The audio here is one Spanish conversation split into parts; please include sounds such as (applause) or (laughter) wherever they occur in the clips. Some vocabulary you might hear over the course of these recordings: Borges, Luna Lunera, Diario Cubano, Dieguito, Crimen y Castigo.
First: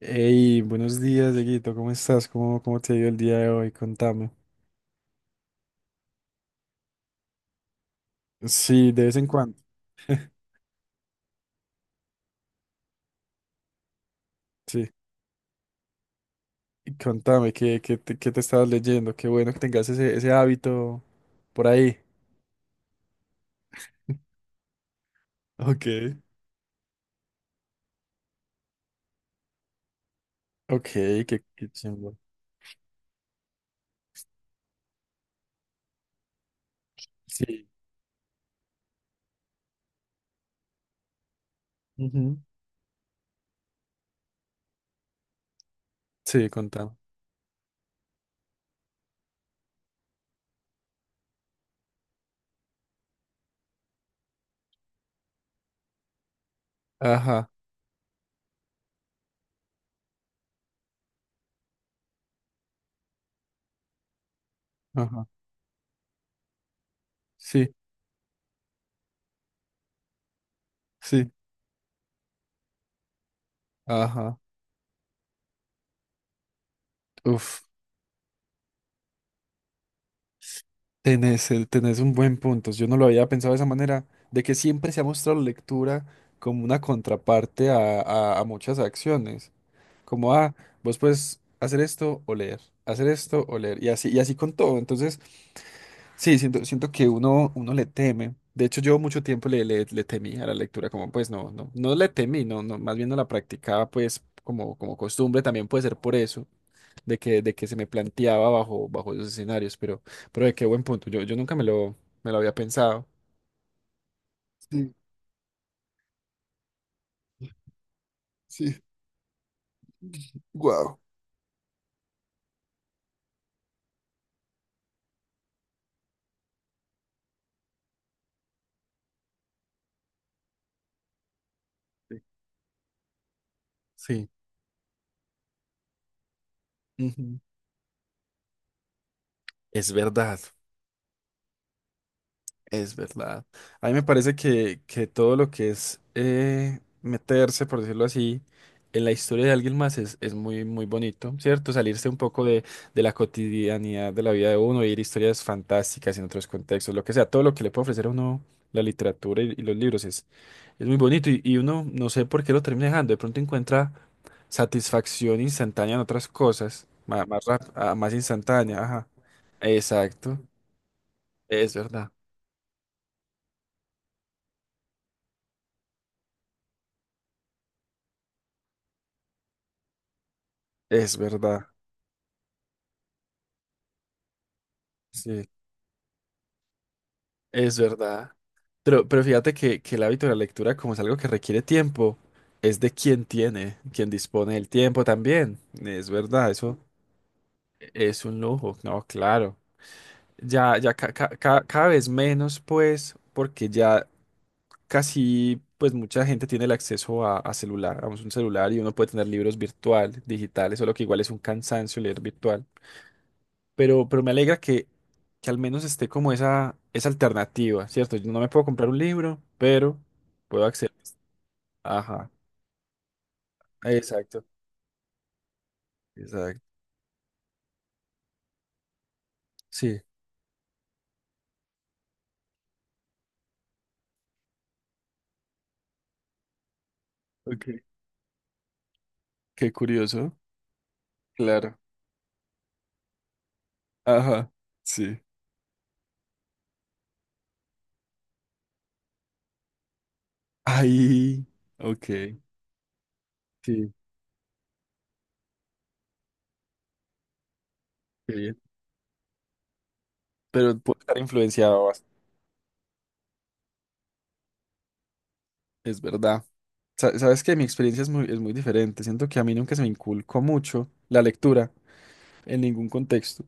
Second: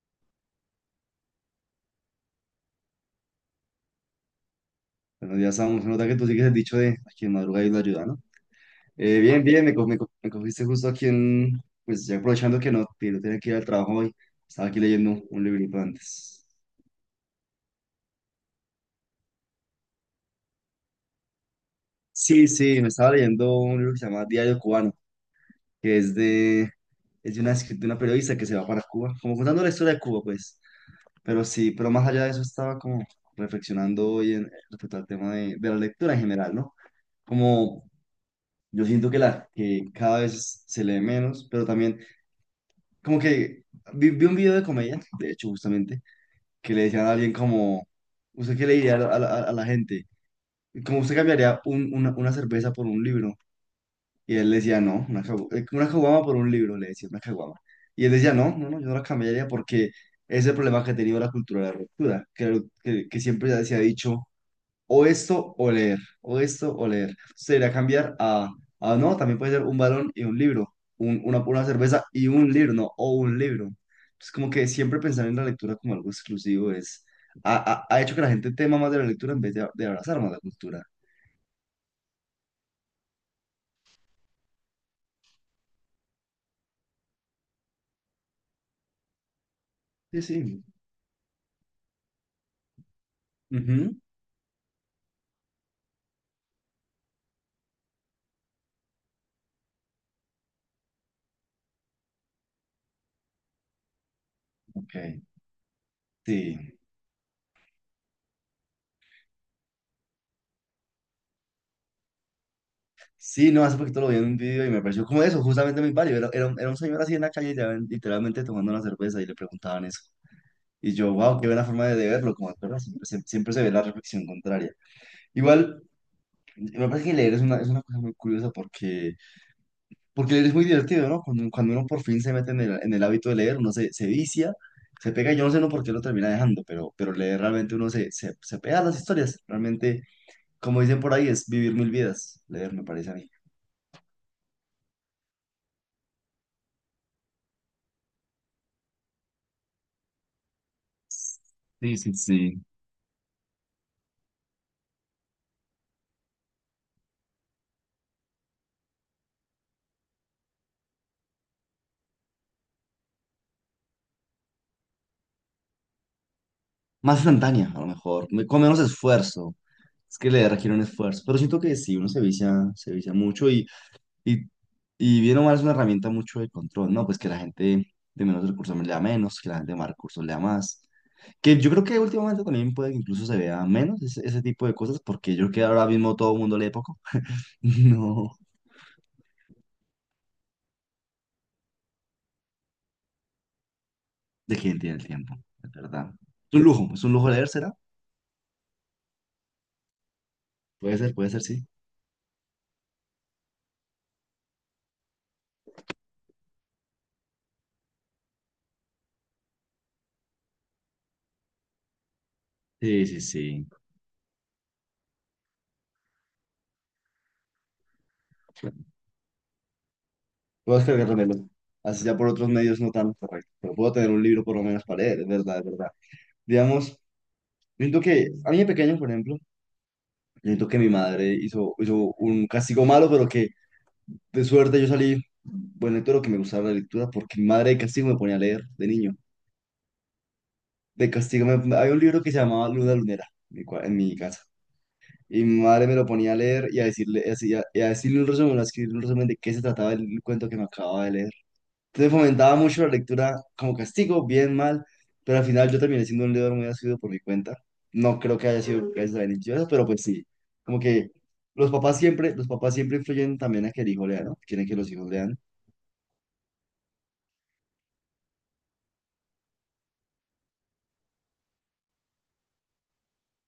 Hey, buenos días, Dieguito, ¿cómo estás? ¿Cómo te ha ido el día de hoy? Contame. Bueno, ya estamos, se nota que tú sigues el dicho de aquí en madruga y la ayuda, ¿no? Sí, de vez en Bien, cuando. bien, me (laughs) cogiste justo aquí en, pues ya aprovechando que no tenía que ir al trabajo hoy, estaba aquí Sí, leyendo un librito antes. y contame, ¿qué te estabas leyendo? Qué bueno que tengas ese hábito por ahí. Sí, sí, me estaba leyendo un libro que se llama Diario Cubano, Ok. que es de una, de una periodista que se va para Cuba, como contando la historia de Cuba, pues. Ok, qué, Pero qué sí, pero más chimbo. allá de eso estaba como reflexionando hoy en, respecto al tema de la lectura en general, ¿no? Sí. Como yo siento que cada vez se lee menos, pero también Ujú. como que vi un video de comedia, de hecho, justamente, Sí, que le contame. decían a alguien como, ¿usted qué le diría a la gente? Como usted cambiaría una cerveza por un libro. Y él le decía, no, una, una caguama por un libro, le decía, una Ajá, caguama. Y él decía, no, no, no, yo no la cambiaría porque es el problema que ha tenido la cultura de la ruptura, que siempre se ha dicho o ajá. esto o leer, o esto o leer. Usted irá a Sí, cambiar a no, también puede ser un balón y un libro, sí, una cerveza y un libro, no, o un libro. Es ajá. como que siempre pensar en la lectura como algo exclusivo es, Uf, ha hecho que la gente tema más de la lectura en vez de abrazar más la cultura. tenés un buen punto. Yo no lo había pensado de esa manera, de que siempre se ha mostrado la lectura como una contraparte a muchas acciones. Sí, Como, ah, sí. vos puedes hacer esto o leer, hacer esto o leer, Ujú, y así con todo. Entonces, sí, siento que uno le teme. De hecho, yo mucho tiempo le temí a la lectura, como pues no, no, no le temí, no, no, más bien no la practicaba pues como, ok, como costumbre, también puede ser por eso, sí. de que se me planteaba bajo, bajo esos escenarios, pero de qué buen punto, yo nunca me lo había pensado. Sí, no, hace poquito lo vi en un video y me Sí, pareció como eso, justamente muy válido. Era un señor así en la calle, ya, literalmente tomando sí. una cerveza y le preguntaban eso. Y Wow. yo, wow, qué buena forma de verlo, como autora, siempre se ve la reflexión contraria. Igual, me parece que leer es una cosa muy curiosa porque, porque leer es muy divertido, ¿no? Cuando uno por fin se mete en el hábito de leer, se Sí. vicia, se pega, yo no sé no por qué lo termina dejando, pero Ujú. leer realmente se pega a las historias. Es Realmente, verdad. como dicen por ahí, es vivir 1000 vidas, leer me Es parece a mí. verdad. A mí me parece que todo lo que es meterse, por decirlo así, en la historia de alguien más es muy, muy bonito, ¿cierto? Sí, Salirse sí, un poco sí. De la cotidianidad de la vida de uno, ir historias fantásticas en otros contextos, lo que sea, todo lo que le puede ofrecer a uno la literatura y los libros es muy bonito y uno no sé por qué lo termina dejando, de pronto encuentra satisfacción instantánea en otras cosas, Más más, más, instantánea, a lo más mejor, con menos instantánea, ajá. esfuerzo. Es que Exacto, leer requiere un esfuerzo, pero siento es que sí, uno verdad, se vicia mucho y Y, y bien o mal es una herramienta mucho de control, ¿no? Pues que la gente de menos recursos lea menos, que la gente de más recursos lea más. es Que verdad. yo creo que últimamente también puede que incluso se vea menos ese tipo de cosas, porque Sí. yo creo que ahora mismo todo el mundo lee poco. (laughs) Es No, verdad. Pero fíjate que el hábito de la lectura, como es algo que requiere tiempo, es de quien tiene, quien dispone de del quién tiene tiempo el tiempo, también. es Es verdad. verdad, eso Es un lujo leer, ¿será? es un lujo. No, claro. Ya, ya Puede ser, sí. cada vez menos, pues, porque ya casi, pues, mucha gente tiene el acceso a celular, a un celular y uno puede tener libros virtual, digitales, solo que igual es un cansancio leer virtual Sí, sí, sí. Pero me alegra que al menos esté como esa alternativa, ¿cierto? Yo no me puedo comprar un libro, pero puedo Puedo acceder. descargar también, así ya por Ajá, otros medios no tan correcto, pero puedo tener un exacto, libro por lo menos para leer, es verdad, es verdad. exacto. Digamos, siento que a mí de pequeño, por ejemplo, Sí, yo siento que mi madre hizo un castigo malo, pero que de suerte yo salí buen lector o que me gustaba la lectura, porque mi madre de ok. castigo me ponía a leer de niño. Qué curioso. De castigo, Claro. había un libro que se llamaba Luna Lunera en en mi casa. Ajá, sí. Y mi madre me lo ponía a leer y a decirle, y a decirle un resumen, a escribir un resumen de qué se trataba el cuento que me acababa de leer. Ahí, Entonces ok, fomentaba mucho la lectura como sí, castigo, bien, mal, pero al final yo terminé siendo un leidor muy asiduo por mi cuenta. No qué creo que bien. haya sido gracias a la iniciativa, pero pues sí, Pero como puedo que estar influenciado, los papás siempre influyen también a que el hijo lea, ¿no? Quieren que los hijos lean. es verdad. Sabes que mi experiencia es muy diferente. Siento que a mí nunca se me inculcó mucho la lectura en ningún contexto.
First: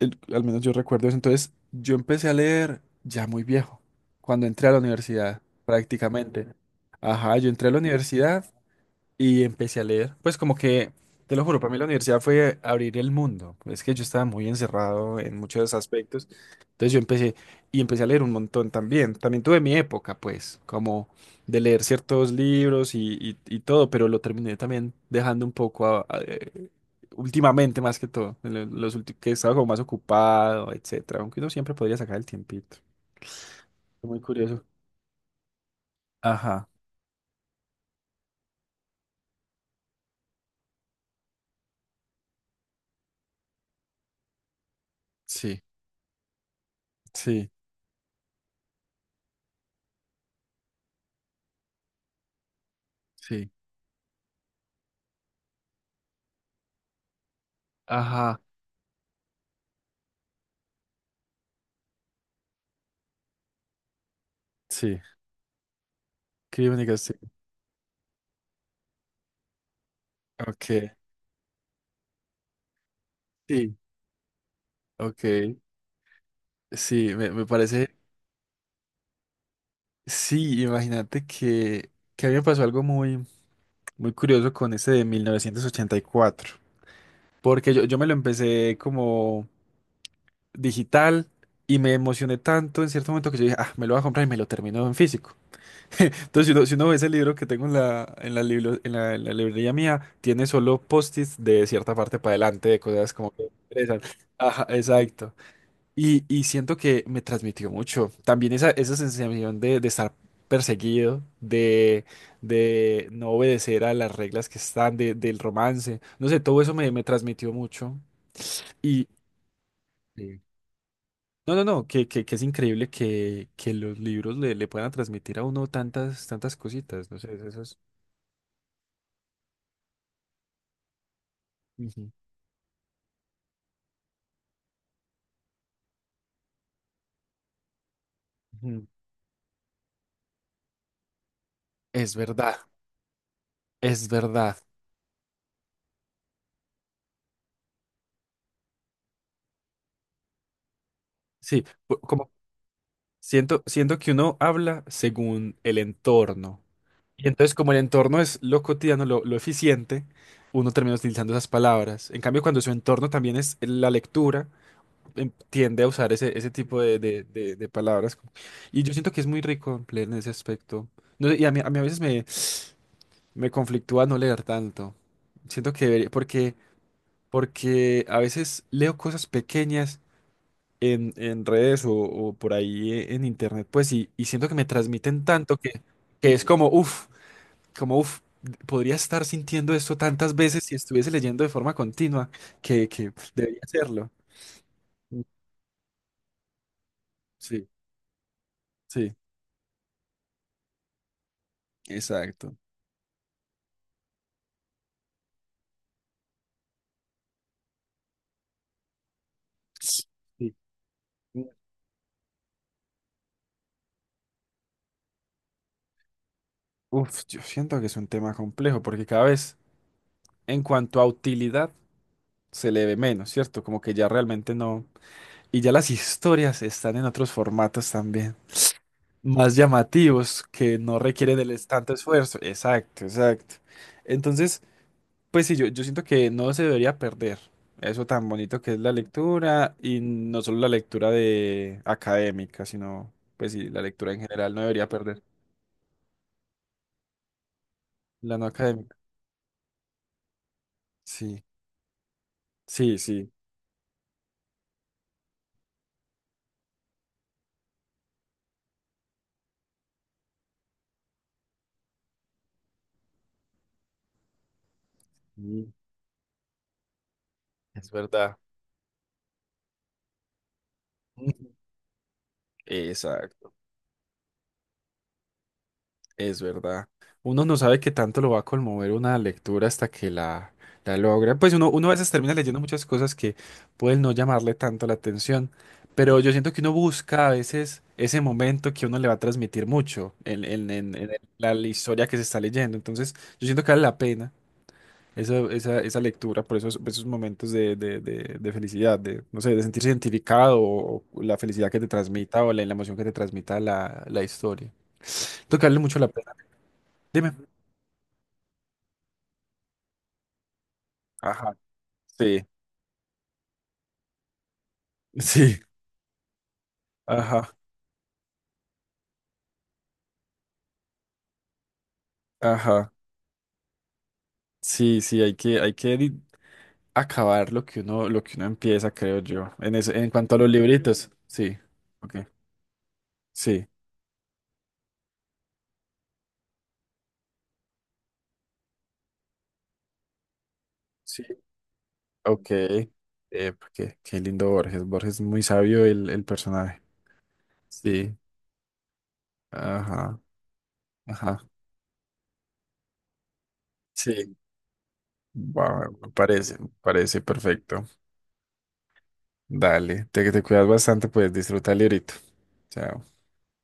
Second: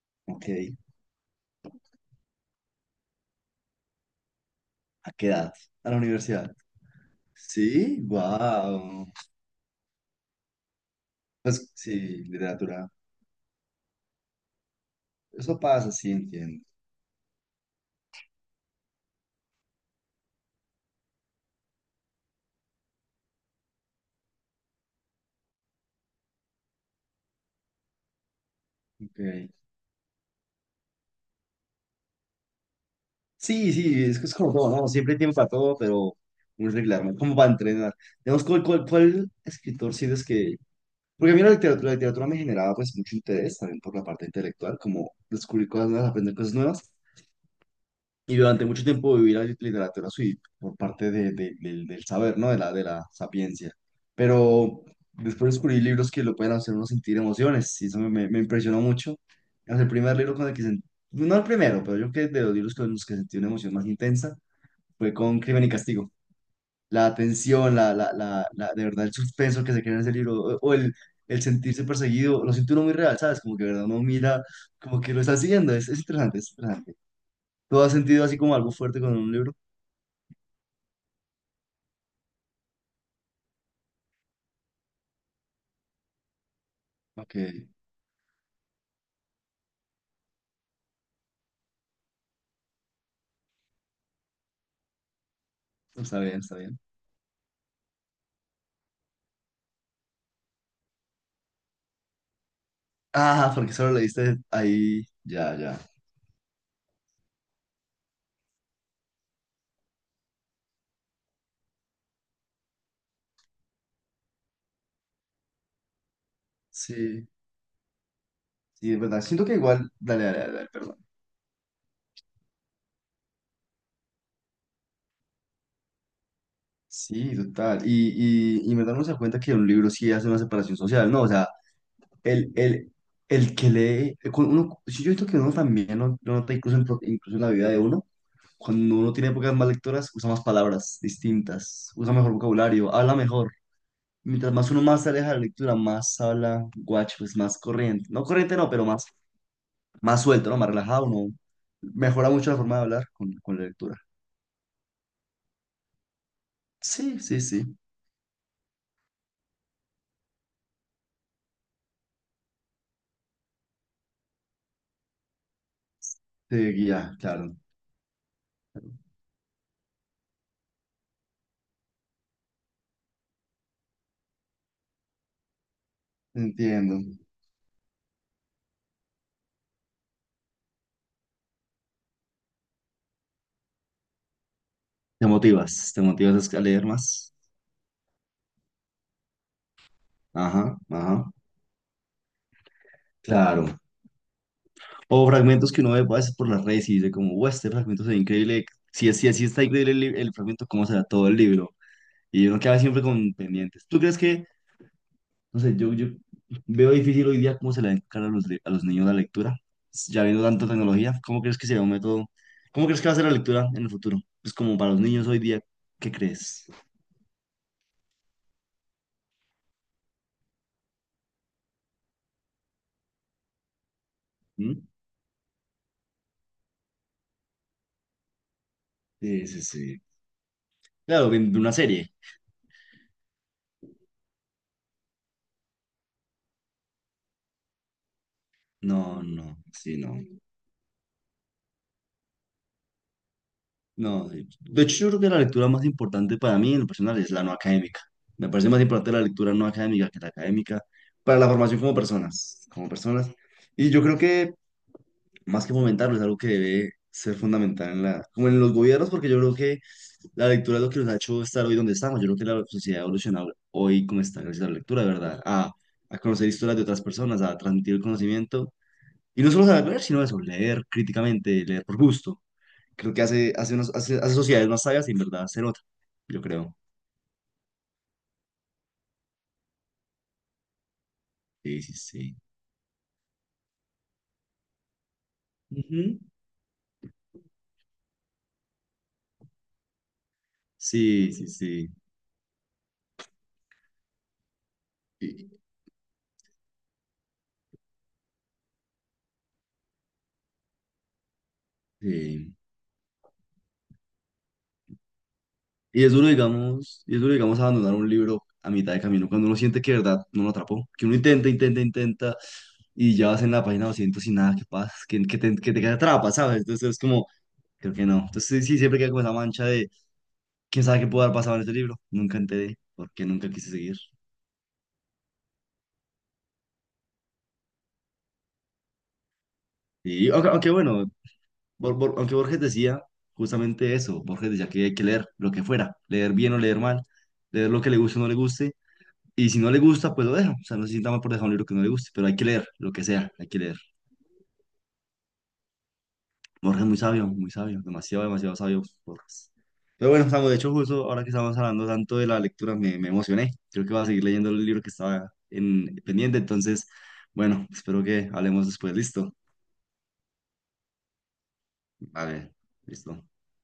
Al Ok, menos yo recuerdo eso. Entonces, yo empecé a leer ya muy viejo, cuando entré a la ¿a qué universidad, edad? A la prácticamente. universidad. Ajá, yo entré a la Sí, universidad wow. y empecé a leer, pues como que, te lo juro, para Pues mí la universidad sí, fue literatura. abrir el mundo. Es que yo estaba muy encerrado en Eso muchos pasa, sí, aspectos. entiendo. Entonces yo empecé y empecé a leer un montón también. También tuve mi época, pues, como de leer ciertos libros y todo, pero lo terminé también dejando un poco últimamente más que todo, en los últimos, que Okay. estaba como más ocupado, etcétera. Aunque uno siempre podría sacar el tiempito. Sí, sí, Muy es que es como curioso. todo, ¿no? Siempre hay tiempo para todo, pero Ajá, muy regular, ¿no? Como para entrenar. Digamos, ¿cuál escritor sientes que porque a mí la literatura me generaba pues mucho interés también por la parte intelectual, como sí, descubrir cosas nuevas, aprender cosas nuevas. sí, Y durante mucho tiempo viví la literatura sí, por parte del del saber, ¿no? De la sí. sapiencia. Pero después descubrí libros que lo pueden hacer uno sentir emociones y eso Ajá, me impresionó mucho. Es el primer libro con el que sentí, no el primero, pero yo creo que de los libros con los que sentí una emoción más intensa sí. fue con Crimen y Castigo. Crímenes. La atención, de verdad el suspenso que se crea en ese libro, Ok. o el sentirse perseguido, lo siente uno muy real, ¿sabes? Como que de Sí. verdad uno mira, como que lo está Ok. siguiendo, es interesante, es interesante. Sí, me ¿Tú has parece. sentido así como algo fuerte con un libro? Sí, imagínate que a mí me pasó algo muy, muy curioso con ese de 1984. Ok, no, Porque yo me lo empecé como digital y me emocioné tanto en cierto momento que yo dije, ah, me lo voy a comprar y me lo termino en físico. (laughs) está bien, Entonces, si está uno, si bien. uno ve ese libro que tengo en la, libro- en la librería mía, tiene solo post-its de cierta parte para adelante, de cosas como que Ah, porque solo interesan. leíste Ajá, ahí, exacto. ya, ya. Y siento que me transmitió mucho. También esa sensación de estar perseguido, de no obedecer a las reglas que están, del romance. No sé, todo eso me, me Sí, transmitió mucho. sí, de Y verdad, siento que igual, dale, dale, sí, dale, dale, perdón. no, no, no, que es increíble que los libros le puedan transmitir a uno tantas, tantas cositas. No sé, Sí, eso es. total. Y en verdad uno se da cuenta que un libro sí hace una separación social, ¿no? O sea, Ujú, El, el, el que lee, con uno, sí, yo siento que uno también lo nota incluso en, incluso en la vida de uno, ujú. cuando uno tiene épocas más lectoras, usa más palabras distintas, usa Es mejor verdad, vocabulario, habla mejor. es Mientras verdad. más uno más se aleja de la lectura, más habla guacho, pues más corriente. No corriente, no, pero más, más suelto, ¿no? Más relajado, uno Sí, mejora como mucho la forma de hablar con siento, la lectura. siento que uno habla según el entorno. Sí, Y sí, entonces, sí. como el entorno es lo cotidiano, lo eficiente, uno termina utilizando esas palabras. En cambio, cuando su entorno también es la lectura, tiende a usar ese, ese Te tipo de, guía, de- de- claro. de palabras. Y yo siento que es muy rico leer en ese aspecto. No sé, y a mí a veces me, me conflictúa no leer tanto. Siento que porque, Entiendo. porque a veces leo cosas pequeñas en redes o por ahí en internet, pues, y siento que me transmiten tanto Te que es motivas a como, leer uff, más. como, uff, podría estar sintiendo esto tantas veces si Ajá, estuviese ajá. leyendo de forma continua, que debería Claro. hacerlo. Mm. O fragmentos que uno ve a veces por las redes y dice como, wow, Sí, este fragmento se ve increíble. Sí, Si está increíble el fragmento, ¿cómo será todo el libro? Y exacto. uno queda siempre con pendientes. ¿Tú crees que, no sé, yo veo difícil hoy día cómo se le va a inculcar a a los niños la lectura? Sí. Ya viendo tanta tecnología, ¿cómo crees que será un método? ¿Cómo crees que va a ser la lectura en el futuro? Pues como para los niños hoy día, ¿qué crees? Uf, yo siento que es un tema complejo porque cada vez en cuanto a utilidad se le ve menos, ¿cierto? Como que ya realmente ¿Mm? no. Y ya las historias están en otros formatos también, Sí, más sí, sí. llamativos, que no Claro, requieren de una tanto serie. esfuerzo. Exacto, exacto. Entonces, pues sí, yo siento que no se debería perder eso tan bonito que es la No, no, lectura sí, y no. no solo la lectura de académica, sino pues sí, la lectura en No, sí. general no De debería hecho yo creo perder. que la lectura más importante para mí en lo personal es la no académica. La no Me parece más académica. importante la lectura no académica que la académica para Sí, la formación como personas, como sí, personas. sí. Y yo creo que más que fomentarlo es algo que debe ser fundamental en la, como en los gobiernos, porque yo creo que la lectura es lo que nos ha hecho estar hoy donde estamos. Yo creo que la sociedad ha evolucionado hoy como está gracias a la lectura, de verdad, Mm. a conocer historias de otras personas, a Es transmitir el verdad. conocimiento. Y no solo saber, sino eso, leer (laughs) Ujú. críticamente, leer por gusto. Creo que Exacto. hace, hace, hace sociedades más sabias y en verdad se nota, Es yo creo. verdad. Uno no sabe qué tanto lo va a conmover una lectura hasta que la logra. Pues uno, Sí, uno a sí, veces termina sí. leyendo muchas cosas que pueden no llamarle tanto la atención, pero Ujú. yo siento que uno busca a veces ese momento que uno le va a transmitir mucho en, en- en- en el- Sí, sí, la, sí. historia que se está leyendo. Entonces, yo siento que vale la pena esa, Y, esa, esa lectura por esos, esos momentos de, de felicidad, de, no sé, de sentirse identificado o la felicidad que te transmita o sí. la emoción que te transmita la, la historia. Tocarle mucho Y la es duro, pena. digamos, y es Dime. duro, digamos, abandonar un libro a mitad de camino cuando uno siente que de verdad no lo atrapó, que uno intenta, Ajá, intenta, intenta sí, y ya vas en la página 200 y nada, que pasa, sí, que te atrapa, ¿sabes? Entonces es como, ajá, creo que no. Entonces sí, sí, siempre queda como esa mancha de, ¿quién sabe qué pudo haber pasado en este libro? Nunca enteré, ajá. porque nunca quise seguir. Sí, sí, hay que acabar lo que uno empieza, creo yo. En eso, en Y cuanto a los aunque, aunque bueno, libritos, sí, ok, aunque Borges decía sí, justamente eso, Borges decía que hay que leer lo que fuera, leer bien o leer mal, leer lo que le guste o no le guste, y si no le gusta, pues lo deja, o sea, no se sienta mal sí, por dejar un libro que no le guste, pero hay que ok. leer lo que sea, hay que leer. Qué qué lindo Borges. Borges es muy sabio el personaje. Borges muy sabio, Sí, demasiado, demasiado sabio Borges. Pero ajá, bueno, estamos, de hecho, justo ahora que ajá. estamos hablando tanto de la lectura, me emocioné, creo que voy a seguir Sí, leyendo el libro que estaba va, en, pendiente, me entonces, parece bueno, perfecto. espero que hablemos después, listo, Dale, te cuidas bastante, pues disfruta el librito. vale, Chao. listo.